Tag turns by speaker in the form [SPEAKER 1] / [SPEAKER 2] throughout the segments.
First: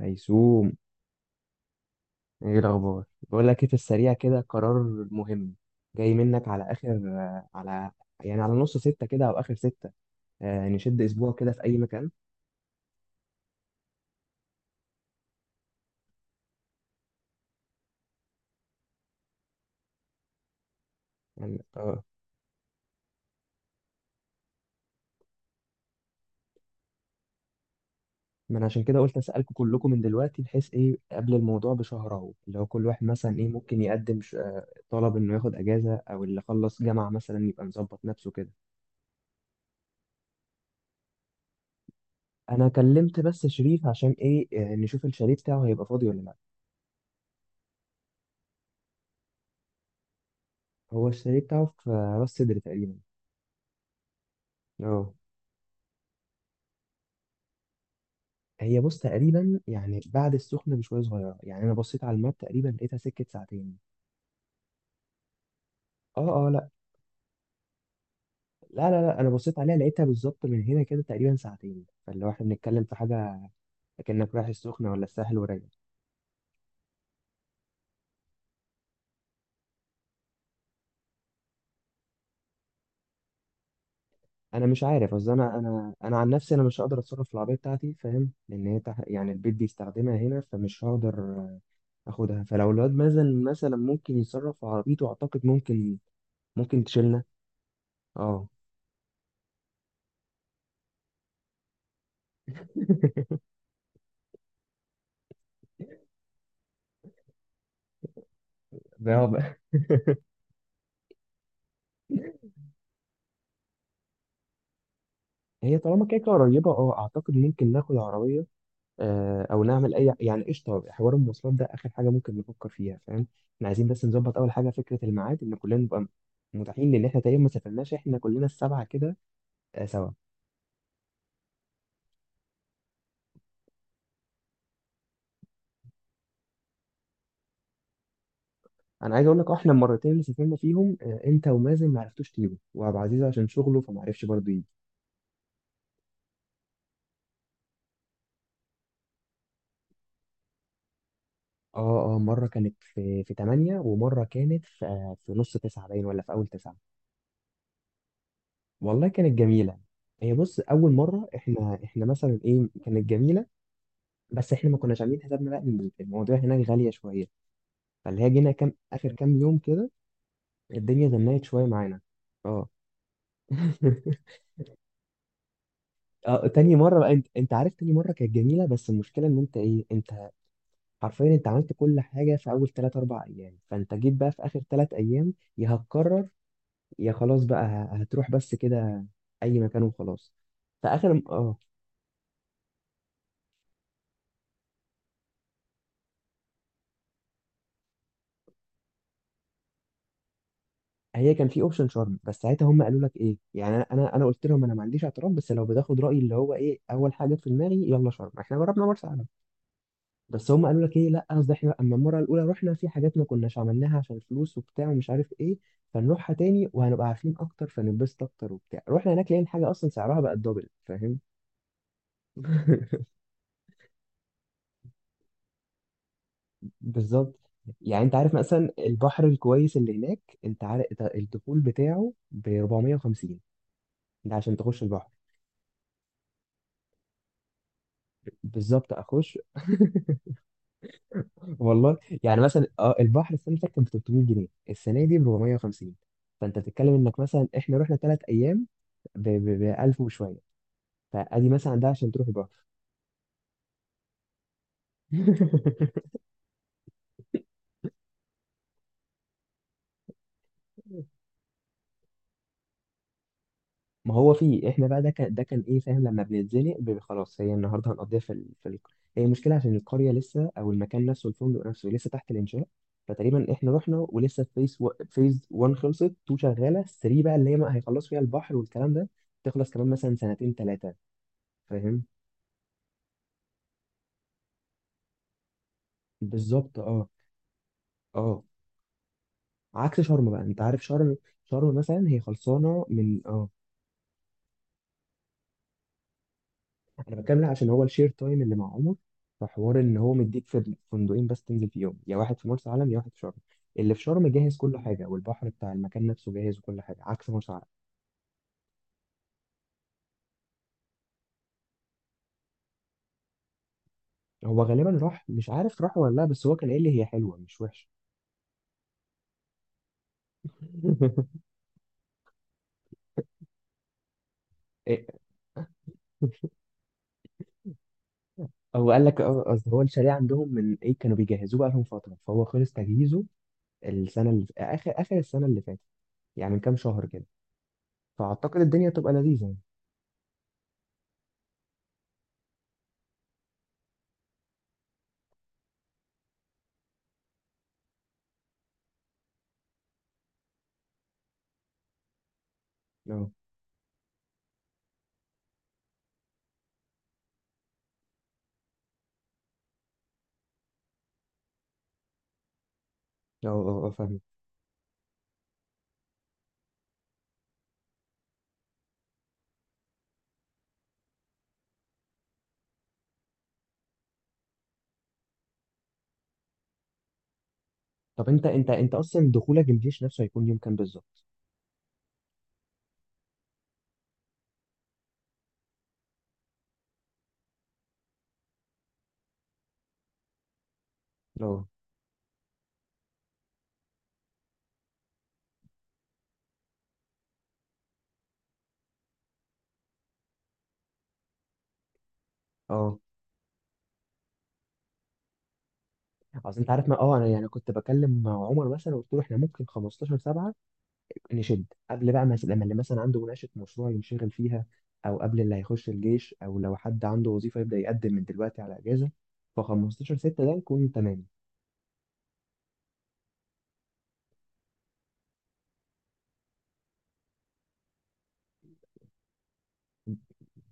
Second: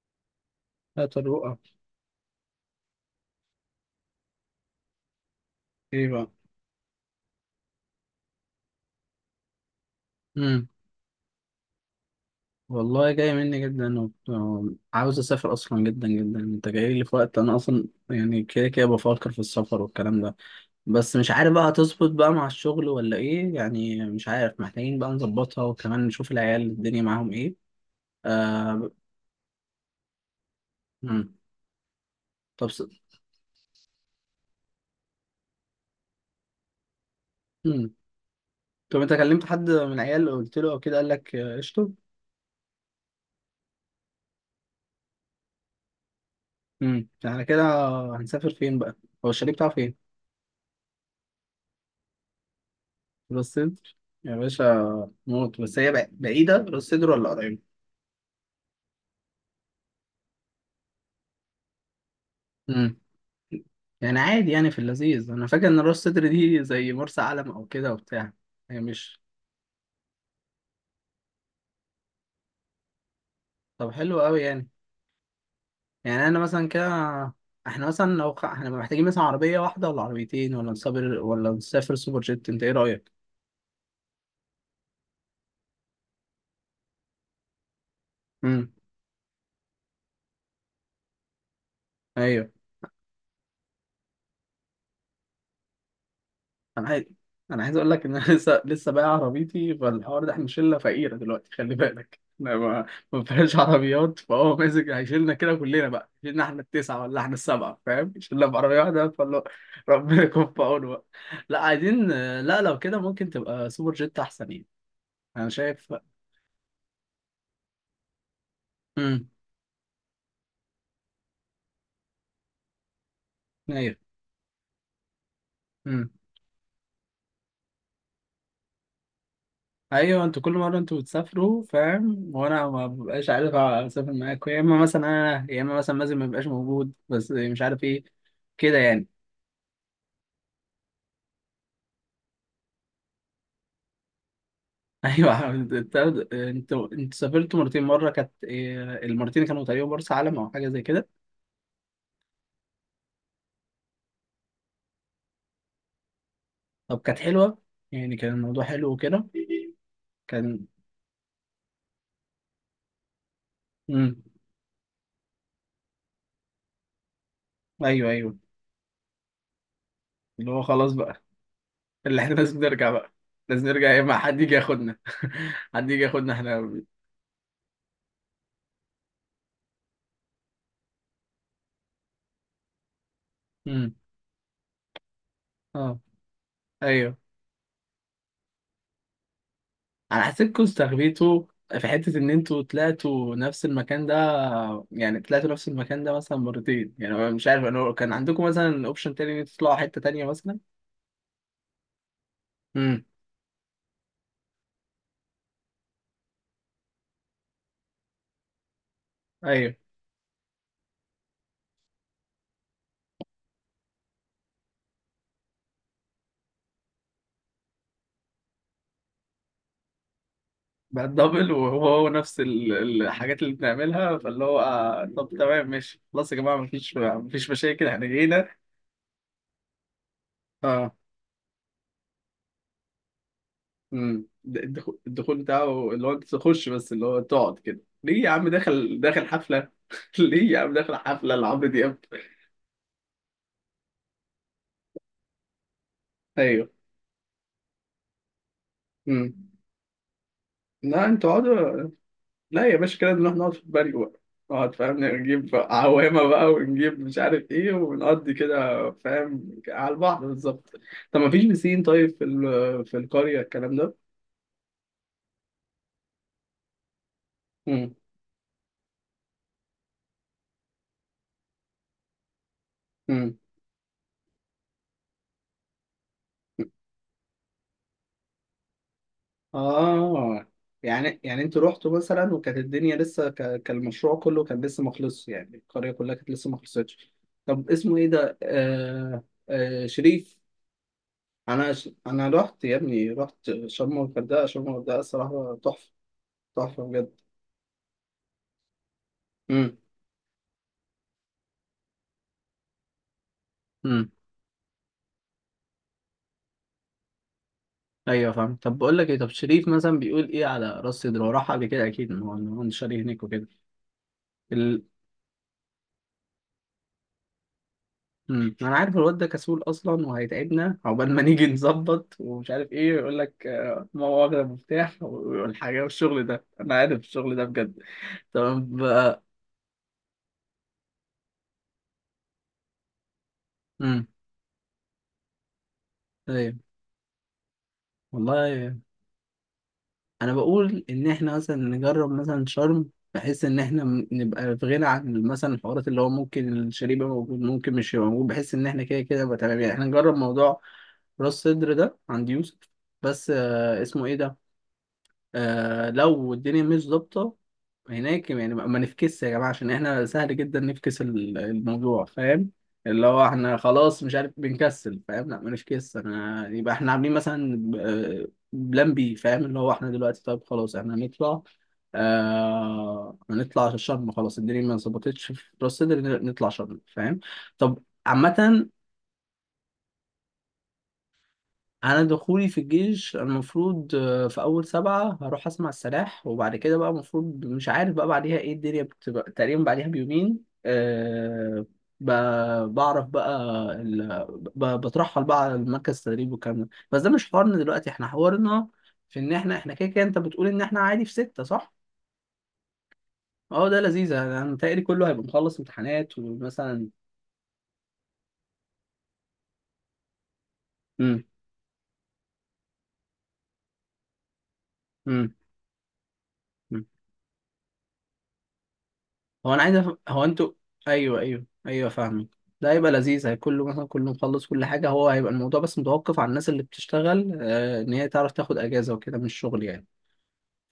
[SPEAKER 1] هيسوم،
[SPEAKER 2] لا، طروقة.
[SPEAKER 1] ايه الاخبار؟ بقول لك ايه، في السريع كده قرار مهم.
[SPEAKER 2] ايه
[SPEAKER 1] جاي
[SPEAKER 2] بقى؟
[SPEAKER 1] منك على اخر، على يعني على نص ستة كده او اخر ستة.
[SPEAKER 2] امم
[SPEAKER 1] آه، نشد اسبوع كده في اي مكان.
[SPEAKER 2] والله جاي مني جدا وعاوز اسافر اصلا جدا جدا. انت جاي لي في وقت انا اصلا يعني كده كده بفكر في السفر والكلام ده. بس مش عارف
[SPEAKER 1] يعني
[SPEAKER 2] بقى
[SPEAKER 1] اه.
[SPEAKER 2] هتظبط بقى مع الشغل ولا ايه؟ يعني مش عارف، محتاجين بقى نظبطها وكمان نشوف العيال الدنيا معاهم ايه.
[SPEAKER 1] ما انا عشان
[SPEAKER 2] آه...
[SPEAKER 1] كده قلت اسالكم كلكم من دلوقتي بحيث ايه
[SPEAKER 2] امم
[SPEAKER 1] قبل الموضوع بشهر، اهو اللي هو
[SPEAKER 2] طب
[SPEAKER 1] كل واحد مثلا ايه ممكن يقدم طلب انه ياخد اجازة، او اللي خلص جامعة مثلا يبقى
[SPEAKER 2] امم
[SPEAKER 1] مظبط نفسه كده.
[SPEAKER 2] طب انت كلمت حد من العيال، قلت له او كده قال لك قشطه؟
[SPEAKER 1] انا كلمت بس شريف عشان ايه، نشوف الشاليه بتاعه هيبقى فاضي ولا لا.
[SPEAKER 2] على كده. هنسافر فين بقى؟ هو الشاليه بتاعه فين؟
[SPEAKER 1] هو الشاليه بتاعه في راس سدر تقريبا.
[SPEAKER 2] راس صدر؟ يا باشا
[SPEAKER 1] اه،
[SPEAKER 2] موت. بس هي بعيدة، راس صدر ولا قريبة؟
[SPEAKER 1] هي بص تقريبا يعني بعد السخنة بشوية صغيرة، يعني أنا بصيت على الماب تقريبا
[SPEAKER 2] امم
[SPEAKER 1] لقيتها سكة ساعتين.
[SPEAKER 2] يعني عادي، يعني في اللذيذ. أنا فاكر إن راس صدر
[SPEAKER 1] اه، اه،
[SPEAKER 2] دي
[SPEAKER 1] لا.
[SPEAKER 2] زي مرسى علم أو كده وبتاع. هي
[SPEAKER 1] لا، لا،
[SPEAKER 2] مش.
[SPEAKER 1] لا، أنا بصيت عليها لقيتها بالظبط من هنا كده تقريبا ساعتين، فاللي هو احنا بنتكلم في حاجة
[SPEAKER 2] طب حلو
[SPEAKER 1] كأنك
[SPEAKER 2] أوي
[SPEAKER 1] رايح
[SPEAKER 2] يعني.
[SPEAKER 1] السخنة ولا الساحل وراجع.
[SPEAKER 2] يعني أنا مثلا كده، إحنا مثلا إحنا محتاجين مثلا عربية واحدة ولا عربيتين، ولا نسافر ولا نسافر سوبر جيت؟ أنت إيه رأيك؟
[SPEAKER 1] أنا مش عارف، أصل أنا عن نفسي أنا مش هقدر أتصرف في العربية بتاعتي فاهم، لأن
[SPEAKER 2] امم
[SPEAKER 1] يعني البيت بيستخدمها هنا، فمش هقدر أخدها.
[SPEAKER 2] أيوه.
[SPEAKER 1] فلو الواد مثلا ممكن يتصرف في عربيته أعتقد ممكن
[SPEAKER 2] انا عايز.
[SPEAKER 1] تشيلنا.
[SPEAKER 2] انا عايز اقول لك ان انا
[SPEAKER 1] اه.
[SPEAKER 2] لسه لسه بايع عربيتي. فالحوار ده احنا شله فقيره دلوقتي، خلي بالك احنا ما فيهاش عربيات. فهو ماسك هيشيلنا كده كلنا بقى. شيلنا احنا التسعه ولا احنا السبعه؟ فاهم، شلنا بعربيه واحده،
[SPEAKER 1] ده هو
[SPEAKER 2] فاللو
[SPEAKER 1] بقى.
[SPEAKER 2] ربنا يكون في عونه بقى. لا عايزين. لا، لو كده ممكن تبقى سوبر جيت احسن يعني. انا
[SPEAKER 1] هي
[SPEAKER 2] شايف.
[SPEAKER 1] طالما كده كده قريبة، اه اعتقد ممكن ناخد عربية،
[SPEAKER 2] امم
[SPEAKER 1] او نعمل اي يعني. قشطة، حوار المواصلات ده اخر حاجة ممكن نفكر فيها فاهم. احنا عايزين
[SPEAKER 2] ايوه.
[SPEAKER 1] بس نظبط اول حاجة، فكرة الميعاد ان كلنا نبقى
[SPEAKER 2] امم
[SPEAKER 1] متاحين، لان احنا تقريبا ما سافرناش احنا كلنا السبعة كده سوا.
[SPEAKER 2] ايوه، انتوا كل مره انتوا بتسافروا فاهم، وانا ما ببقاش عارف اسافر معاكم، يا اما مثلا انا، يا اما مثلا مازن ما بيبقاش موجود، بس مش عارف ايه كده يعني.
[SPEAKER 1] انا عايز اقول لك، احنا المرتين اللي سافرنا فيهم انت ومازن ما عرفتوش تيجوا، وابو عزيز عشان شغله فما عرفش برضه يجي.
[SPEAKER 2] ايوه. انت. انت سافرت مرتين، مره كانت المرتين كانوا تقريبا مرسى علم او حاجه زي كده.
[SPEAKER 1] اه، اه، مرة كانت في 8، ومرة كانت في نص تسعة باين، ولا في اول تسعة.
[SPEAKER 2] طب كانت حلوه يعني؟ كان الموضوع حلو
[SPEAKER 1] والله
[SPEAKER 2] وكده؟
[SPEAKER 1] كانت جميلة. هي بص،
[SPEAKER 2] كان.
[SPEAKER 1] أول مرة إحنا مثلا إيه كانت جميلة،
[SPEAKER 2] امم
[SPEAKER 1] بس إحنا ما كناش عاملين حسابنا بقى إن الموضوع هناك غالية شوية،
[SPEAKER 2] ايوه
[SPEAKER 1] فاللي هي
[SPEAKER 2] ايوه،
[SPEAKER 1] جينا كام آخر كام يوم كده
[SPEAKER 2] اللي هو خلاص
[SPEAKER 1] الدنيا
[SPEAKER 2] بقى.
[SPEAKER 1] زنقت شوية معانا.
[SPEAKER 2] اللي احنا لازم
[SPEAKER 1] أه.
[SPEAKER 2] نرجع بقى. لازم نرجع، يا اما حد يجي ياخدنا. حد يجي ياخدنا
[SPEAKER 1] أه،
[SPEAKER 2] احنا.
[SPEAKER 1] تاني مرة بقى أنت عارف تاني مرة كانت جميلة، بس المشكلة إن أنت حرفيا عملت كل حاجة في أول تلات أربع أيام، فأنت
[SPEAKER 2] امم
[SPEAKER 1] جيت بقى في آخر تلات أيام، يا
[SPEAKER 2] اه.
[SPEAKER 1] هتكرر يا
[SPEAKER 2] ايوه،
[SPEAKER 1] خلاص بقى هتروح بس كده أي مكان
[SPEAKER 2] انا
[SPEAKER 1] وخلاص.
[SPEAKER 2] حسيتكم
[SPEAKER 1] فآخر
[SPEAKER 2] استغبيتوا في حته ان انتوا طلعتوا نفس المكان ده. يعني طلعتوا نفس المكان ده مثلا مرتين. يعني أنا مش عارف، انا كان عندكم مثلا اوبشن تاني ان انتوا تطلعوا حته تانيه مثلا؟
[SPEAKER 1] هي كان في اوبشن شرم، بس ساعتها هم قالوا
[SPEAKER 2] امم
[SPEAKER 1] لك ايه، يعني انا انا أنا قلت لهم انا ما عنديش اعتراض، بس لو بتاخد رايي اللي هو ايه اول حاجه في دماغي يلا شرم، احنا جربنا مرسى علم.
[SPEAKER 2] ايوه.
[SPEAKER 1] بس هم قالوا لك ايه، لا قصدي احنا اما المره الاولى رحنا في حاجات ما كناش عملناها عشان فلوس وبتاع ومش عارف ايه، فنروحها تاني وهنبقى عارفين اكتر فننبسط اكتر وبتاع. رحنا هناك لقينا حاجه اصلا سعرها بقى الدبل
[SPEAKER 2] بقى
[SPEAKER 1] فاهم.
[SPEAKER 2] الدبل، وهو هو نفس الحاجات اللي بنعملها. فاللي هو طب تمام ماشي خلاص يا جماعه، مفيش
[SPEAKER 1] بالظبط.
[SPEAKER 2] مشاكل،
[SPEAKER 1] يعني
[SPEAKER 2] احنا
[SPEAKER 1] انت عارف
[SPEAKER 2] جينا.
[SPEAKER 1] مثلا البحر الكويس اللي هناك، انت عارف
[SPEAKER 2] اه.
[SPEAKER 1] الدخول بتاعه ب 450. ده عشان تخش
[SPEAKER 2] الدخول
[SPEAKER 1] البحر.
[SPEAKER 2] الدخول بتاعه اللي هو انت تخش، بس اللي هو تقعد كده ليه يا عم؟
[SPEAKER 1] بالظبط
[SPEAKER 2] داخل داخل
[SPEAKER 1] اخش.
[SPEAKER 2] حفله. ليه يا عم، داخل حفله لعمرو
[SPEAKER 1] والله،
[SPEAKER 2] دياب؟
[SPEAKER 1] يعني مثلا البحر السنه اللي فاتت كان ب 300 جنيه، السنه دي ب 450. فانت
[SPEAKER 2] ايوه.
[SPEAKER 1] بتتكلم انك مثلا احنا رحنا ثلاث ايام ب
[SPEAKER 2] امم
[SPEAKER 1] ب 1000 وشويه،
[SPEAKER 2] لا، انتوا
[SPEAKER 1] فادي مثلا ده
[SPEAKER 2] اقعدوا.
[SPEAKER 1] عشان تروح البحر.
[SPEAKER 2] لا يا باشا، كده نروح نقعد في البري بقى. نقعد فاهم، نجيب عوامة بقى ونجيب مش عارف ايه، ونقضي كده فاهم على البحر بالظبط. طب ما فيش بسين طيب في في القرية الكلام ده؟
[SPEAKER 1] ما هو فيه، احنا بقى ده كان ده كان ايه فاهم لما بنتزنق، خلاص هي النهارده
[SPEAKER 2] مم.
[SPEAKER 1] هنقضيها هي المشكله عشان القريه لسه، او المكان نفسه الفندق نفسه لسه تحت الانشاء،
[SPEAKER 2] مم.
[SPEAKER 1] فتقريبا احنا رحنا ولسه فيز 1 خلصت، 2 شغاله، 3 بقى اللي هي ما هيخلصوا فيها البحر والكلام ده، تخلص كمان مثلا
[SPEAKER 2] اه.
[SPEAKER 1] سنتين ثلاثه.
[SPEAKER 2] يعني انتوا رحتوا
[SPEAKER 1] فاهم؟
[SPEAKER 2] مثلا وكانت الدنيا لسه كان المشروع كله كان لسه ما خلصش، يعني القرية كلها كانت لسه ما
[SPEAKER 1] بالظبط اه.
[SPEAKER 2] خلصتش؟ طب اسمه ايه ده؟
[SPEAKER 1] اه، عكس شرم
[SPEAKER 2] شريف؟
[SPEAKER 1] بقى، انت عارف شرم.
[SPEAKER 2] انا
[SPEAKER 1] شرم مثلا هي
[SPEAKER 2] انا رحت يا
[SPEAKER 1] خلصانه
[SPEAKER 2] ابني.
[SPEAKER 1] من
[SPEAKER 2] رحت
[SPEAKER 1] اه
[SPEAKER 2] شرم والغردقة، شرم والغردقة الصراحة تحفة. تحفة بجد.
[SPEAKER 1] انا بتكلم لها عشان هو الشير تايم اللي مع عمر،
[SPEAKER 2] امم
[SPEAKER 1] فحوار ان هو مديك في فندقين بس تنزل فيهم، يا واحد في مرسى علم يا واحد في شرم. اللي في
[SPEAKER 2] امم
[SPEAKER 1] شرم جاهز كل حاجه، والبحر بتاع المكان نفسه جاهز، وكل حاجه عكس مرسى علم.
[SPEAKER 2] ايوه فاهم. طب بقول لك ايه، طب شريف مثلا بيقول ايه على راس صدر؟ هو راح قبل كده اكيد، ما هو إن هو شاريه هناك وكده.
[SPEAKER 1] هو
[SPEAKER 2] ال...
[SPEAKER 1] غالبا راح، مش عارف راح ولا لا، بس هو كان قايل لي هي حلوه مش وحشه.
[SPEAKER 2] انا عارف الواد ده كسول اصلا، وهيتعبنا عقبال ما نيجي نظبط ومش عارف ايه. يقول لك ما هو واخد المفتاح
[SPEAKER 1] إيه.
[SPEAKER 2] والحاجه والشغل ده. انا عارف الشغل ده بجد. طب
[SPEAKER 1] هو قال لك، قصدي هو الشاليه عندهم من ايه كانوا بيجهزوه بقى لهم فتره، فهو خلص تجهيزه
[SPEAKER 2] امم
[SPEAKER 1] السنه اللي في اخر اخر السنه اللي فاتت، يعني
[SPEAKER 2] ايوه
[SPEAKER 1] من كام شهر كده. فاعتقد
[SPEAKER 2] والله.
[SPEAKER 1] الدنيا تبقى لذيذه يعني.
[SPEAKER 2] انا بقول ان احنا مثلا نجرب مثلا شرم، بحيث ان احنا نبقى في غنى عن مثلا الحوارات اللي هو ممكن الشريب يبقى موجود ممكن مش يبقى موجود، بحيث ان احنا كده كده يبقى تمام. يعني احنا نجرب موضوع راس صدر ده عند يوسف. بس
[SPEAKER 1] اه،
[SPEAKER 2] اسمه ايه ده؟ لو الدنيا مش ظابطه هناك، يعني ما نفكسش يا جماعه، عشان احنا سهل جدا نفكس الموضوع فاهم. اللي هو
[SPEAKER 1] اه،
[SPEAKER 2] احنا
[SPEAKER 1] اه،
[SPEAKER 2] خلاص مش
[SPEAKER 1] فاهم.
[SPEAKER 2] عارف بنكسل فاهم، لا ما نفكس انا. يبقى احنا عاملين مثلا آه، بلان بي فاهم، اللي هو احنا دلوقتي طيب خلاص احنا هنطلع. هنطلع شرم خلاص. الدنيا ما ظبطتش في راس سدر، نطلع شرم فاهم. طب،
[SPEAKER 1] طب انت
[SPEAKER 2] عامة.
[SPEAKER 1] انت انت اصلا دخولك الجيش نفسه هيكون يوم كام بالظبط؟
[SPEAKER 2] انا دخولي في الجيش المفروض في اول سبعة هروح اسمع السلاح، وبعد كده بقى المفروض مش عارف بقى بعديها ايه، الدنيا بتبقى تقريبا بعديها بيومين. أه.
[SPEAKER 1] اه،
[SPEAKER 2] بعرف بقى. ال... بترحل بقى على مركز التدريب والكلام ده. بس ده مش حوارنا دلوقتي، احنا حوارنا في ان احنا كده كده انت بتقول ان احنا عادي في ستة صح؟
[SPEAKER 1] اه.
[SPEAKER 2] اه ده لذيذ. انا متهيألي كله هيبقى مخلص امتحانات
[SPEAKER 1] اصل انت
[SPEAKER 2] ومثلا.
[SPEAKER 1] عارف، ما انا يعني كنت بكلم مع عمر مثلا وقلت له احنا ممكن 15 7 نشد، قبل بقى مثلا لما اللي مثلا عنده مناقشه مشروع ينشغل فيها، او
[SPEAKER 2] امم
[SPEAKER 1] قبل اللي هيخش الجيش، او لو حد عنده وظيفه يبدا يقدم من دلوقتي على اجازه.
[SPEAKER 2] هو
[SPEAKER 1] ف
[SPEAKER 2] انا عايز
[SPEAKER 1] 15
[SPEAKER 2] هو
[SPEAKER 1] 6 ده
[SPEAKER 2] انتوا.
[SPEAKER 1] يكون
[SPEAKER 2] ايوه
[SPEAKER 1] تمام.
[SPEAKER 2] ايوه ايوه فاهمك. ده هيبقى لذيذ، هيكون له مثلا كله مخلص كل حاجه. هو هيبقى الموضوع بس متوقف على الناس اللي بتشتغل ان هي تعرف تاخد اجازه وكده من الشغل يعني.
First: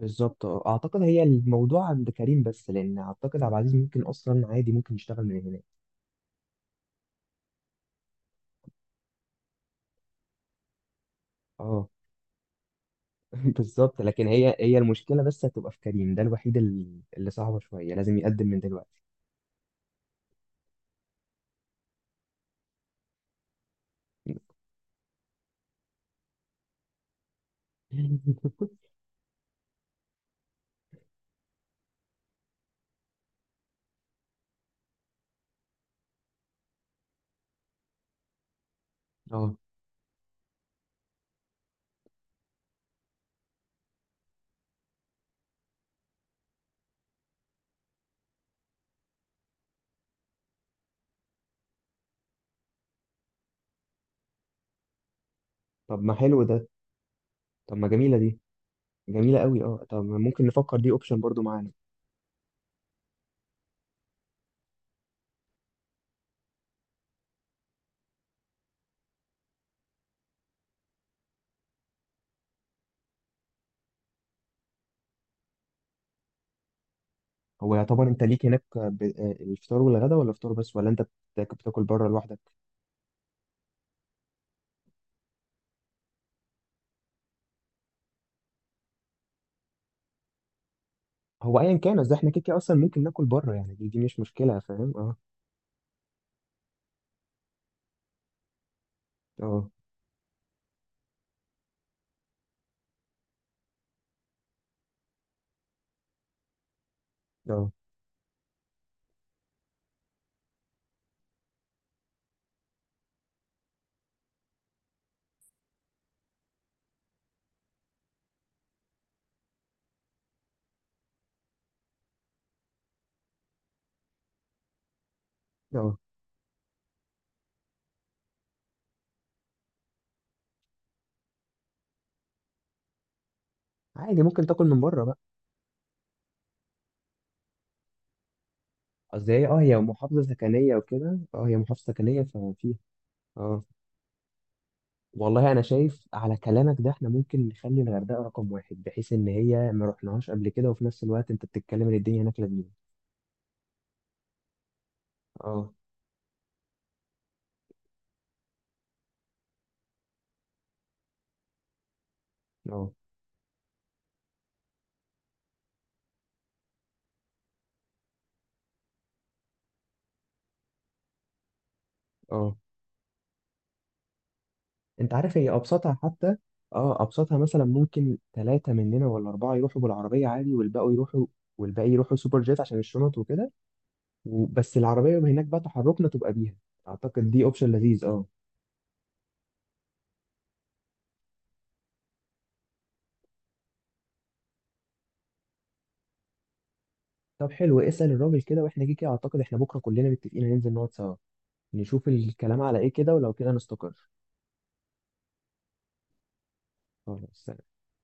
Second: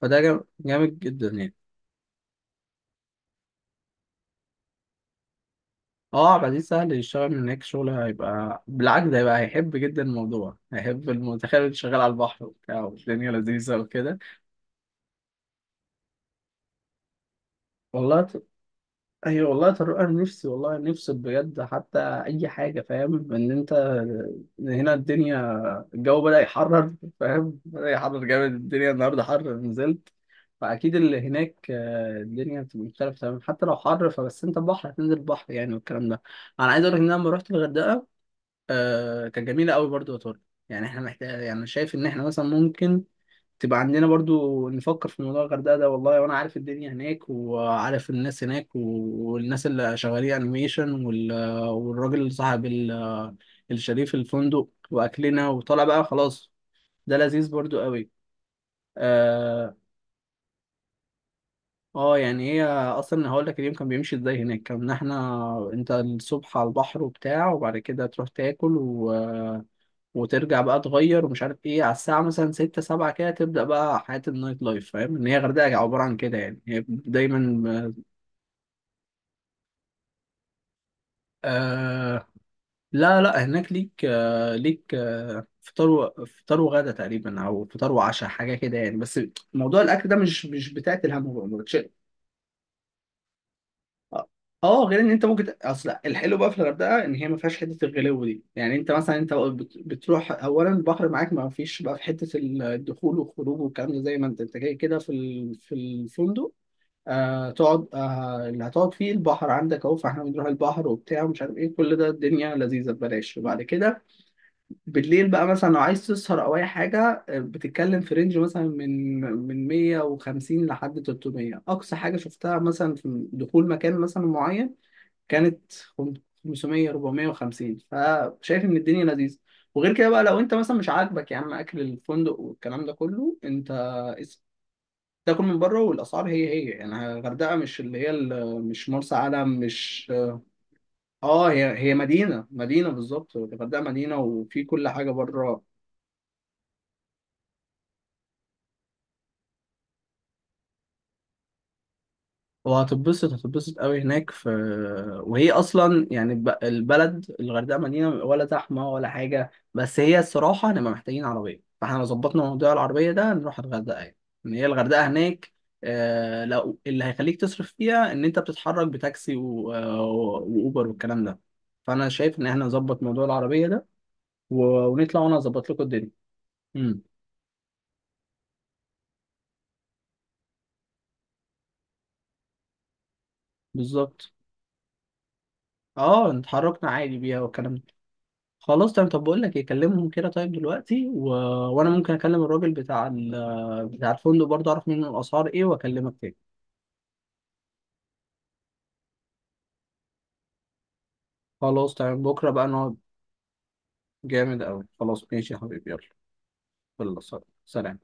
[SPEAKER 2] فده
[SPEAKER 1] بالظبط اه.
[SPEAKER 2] جامد
[SPEAKER 1] اعتقد هي
[SPEAKER 2] جدا يعني.
[SPEAKER 1] الموضوع عند كريم بس، لان اعتقد عبد العزيز ممكن اصلا عادي ممكن يشتغل من هناك.
[SPEAKER 2] اه، عبد العزيز سهل يشتغل من هناك شغل، هيبقى بالعكس ده، هيبقى هيحب جدا الموضوع، هيحب المتخيل
[SPEAKER 1] اه.
[SPEAKER 2] شغال على البحر وبتاع، والدنيا لذيذه
[SPEAKER 1] بالظبط،
[SPEAKER 2] وكده.
[SPEAKER 1] لكن هي، هي المشكله بس هتبقى في كريم، ده الوحيد ال- اللي صعبه شويه لازم
[SPEAKER 2] والله
[SPEAKER 1] يقدم من دلوقتي.
[SPEAKER 2] ايوه والله يا طارق، انا نفسي والله، نفسي بجد حتى اي حاجه فاهم، ان انت. إن هنا الدنيا، الجو بدأ يحرر، فاهم، بدأ يحرر جامد، الدنيا النهارده حر نزلت. فاكيد اللي هناك الدنيا بتبقى مختلفه تمام، حتى لو حر، فبس انت بحر هتنزل بحر يعني والكلام ده. انا عايز اقول لك ان انا لما رحت الغردقه كانت
[SPEAKER 1] اه،
[SPEAKER 2] جميله قوي برضو يا طارق. يعني احنا محتاج، يعني شايف ان احنا مثلا ممكن تبقى عندنا برضو نفكر في موضوع الغردقة ده والله. وانا عارف الدنيا هناك، وعارف الناس هناك، والناس اللي شغالين انيميشن، والراجل اللي صاحب الشريف الفندق، واكلنا وطالع
[SPEAKER 1] طب
[SPEAKER 2] بقى
[SPEAKER 1] ما حلو
[SPEAKER 2] خلاص.
[SPEAKER 1] ده.
[SPEAKER 2] ده لذيذ
[SPEAKER 1] طب
[SPEAKER 2] برضو
[SPEAKER 1] ما
[SPEAKER 2] قوي.
[SPEAKER 1] جميله دي، جميله قوي
[SPEAKER 2] اه.
[SPEAKER 1] اه. طب ما ممكن نفكر دي اوبشن برضو معانا.
[SPEAKER 2] يعني هي اصلا هقول لك اليوم كان بيمشي ازاي هناك. كان احنا انت الصبح على البحر وبتاع، وبعد كده تروح تاكل وترجع بقى تغير ومش عارف ايه، على الساعة مثلا ستة سبعة كده تبدأ بقى حياة النايت لايف، فاهم ان هي غردقة عبارة عن كده يعني، هي
[SPEAKER 1] هو
[SPEAKER 2] دايما.
[SPEAKER 1] يعتبر انت ليك هناك ب... آه، الفطار والغدا، ولا فطار بس، ولا انت بتاكل بره
[SPEAKER 2] آه
[SPEAKER 1] لوحدك؟
[SPEAKER 2] لا لا. هناك ليك ليك فطار فطار وغدا تقريبا، او فطار وعشاء حاجة كده يعني. بس موضوع الاكل ده مش بتاعت
[SPEAKER 1] هو
[SPEAKER 2] الهم.
[SPEAKER 1] ايا كان، اصل احنا كده كده اصلا ممكن ناكل بره، يعني دي مش
[SPEAKER 2] اه.
[SPEAKER 1] مشكله فاهم
[SPEAKER 2] غير ان
[SPEAKER 1] اه.
[SPEAKER 2] انت ممكن اصل الحلو بقى في الغردقه ان هي ما فيهاش حته الغلو دي، يعني انت مثلا انت
[SPEAKER 1] اه،
[SPEAKER 2] بتروح اولا البحر معاك. ما فيش بقى في حته الدخول والخروج والكلام ده، زي ما انت جاي كده في في الفندق.
[SPEAKER 1] اه،
[SPEAKER 2] تقعد، اللي هتقعد فيه البحر عندك اهو. فاحنا بنروح البحر وبتاع ومش عارف ايه، كل ده الدنيا لذيذه ببلاش. وبعد كده بالليل بقى مثلا لو عايز تسهر او اي حاجه بتتكلم في رينج مثلا من 150 لحد 300 اقصى حاجه شفتها، مثلا في دخول مكان مثلا معين كانت
[SPEAKER 1] اه،
[SPEAKER 2] 500 450، فشايف ان الدنيا لذيذه. وغير كده بقى، لو انت مثلا مش عاجبك يا عم اكل الفندق والكلام ده كله، انت
[SPEAKER 1] عادي
[SPEAKER 2] اس-
[SPEAKER 1] ممكن تاكل من بره بقى.
[SPEAKER 2] تاكل من بره. والاسعار هي هي يعني، الغردقه مش اللي هي مش مرسى
[SPEAKER 1] قصدي هي،
[SPEAKER 2] علم
[SPEAKER 1] هي
[SPEAKER 2] مش.
[SPEAKER 1] محافظه سكنيه وكده، اه
[SPEAKER 2] اه،
[SPEAKER 1] هي
[SPEAKER 2] هي
[SPEAKER 1] محافظه
[SPEAKER 2] هي
[SPEAKER 1] سكنيه
[SPEAKER 2] مدينه
[SPEAKER 1] ففيها
[SPEAKER 2] مدينه بالظبط.
[SPEAKER 1] اه.
[SPEAKER 2] الغردقه مدينه وفي كل حاجه
[SPEAKER 1] والله
[SPEAKER 2] بره.
[SPEAKER 1] انا شايف على كلامك ده احنا ممكن نخلي الغردقه رقم واحد، بحيث ان هي ما رحناهاش قبل كده، وفي نفس الوقت انت بتتكلم ان الدنيا هناك لذيذه.
[SPEAKER 2] وهتتبسط هتتبسط قوي هناك في. وهي
[SPEAKER 1] اه،
[SPEAKER 2] اصلا يعني البلد الغردقه مدينه ولا زحمه ولا حاجه، بس هي الصراحه هنبقى محتاجين عربيه. فاحنا لو ظبطنا موضوع
[SPEAKER 1] اه،
[SPEAKER 2] العربيه ده نروح الغردقه يعني. ان هي الغردقه هناك. لو اللي هيخليك تصرف فيها ان انت بتتحرك بتاكسي واوبر والكلام ده. فانا شايف ان
[SPEAKER 1] اه،
[SPEAKER 2] احنا نظبط موضوع العربيه ده،
[SPEAKER 1] انت
[SPEAKER 2] ونطلع
[SPEAKER 1] عارف
[SPEAKER 2] وانا
[SPEAKER 1] هي
[SPEAKER 2] اظبط لكم
[SPEAKER 1] ابسطها
[SPEAKER 2] الدنيا.
[SPEAKER 1] حتى.
[SPEAKER 2] امم
[SPEAKER 1] اه، ابسطها مثلا ممكن ثلاثه مننا ولا اربعه يروحوا بالعربيه عادي، والباقي يروحوا سوبر جيت عشان الشنط وكده.
[SPEAKER 2] بالظبط.
[SPEAKER 1] وبس العربيه يبقى هناك بقى تحركنا تبقى
[SPEAKER 2] اه،
[SPEAKER 1] بيها.
[SPEAKER 2] اتحركنا عادي
[SPEAKER 1] اعتقد
[SPEAKER 2] بيها
[SPEAKER 1] دي اوبشن
[SPEAKER 2] والكلام.
[SPEAKER 1] لذيذ اه.
[SPEAKER 2] خلاص تمام. طب بقول لك ايه، كلمهم كده طيب دلوقتي، وانا ممكن اكلم الراجل بتاع بتاع الفندق برضه، اعرف منه الاسعار ايه واكلمك تاني.
[SPEAKER 1] طب حلو، اسال الراجل كده، واحنا كده كده اعتقد احنا بكره كلنا متفقين هننزل نقعد سوا،
[SPEAKER 2] خلاص
[SPEAKER 1] نشوف
[SPEAKER 2] تمام، بكره
[SPEAKER 1] الكلام
[SPEAKER 2] بقى
[SPEAKER 1] على ايه
[SPEAKER 2] نقعد.
[SPEAKER 1] كده ولو كده نستقر.
[SPEAKER 2] جامد قوي خلاص، ماشي يا حبيبي، يلا. يلا.
[SPEAKER 1] خلاص.
[SPEAKER 2] سلام.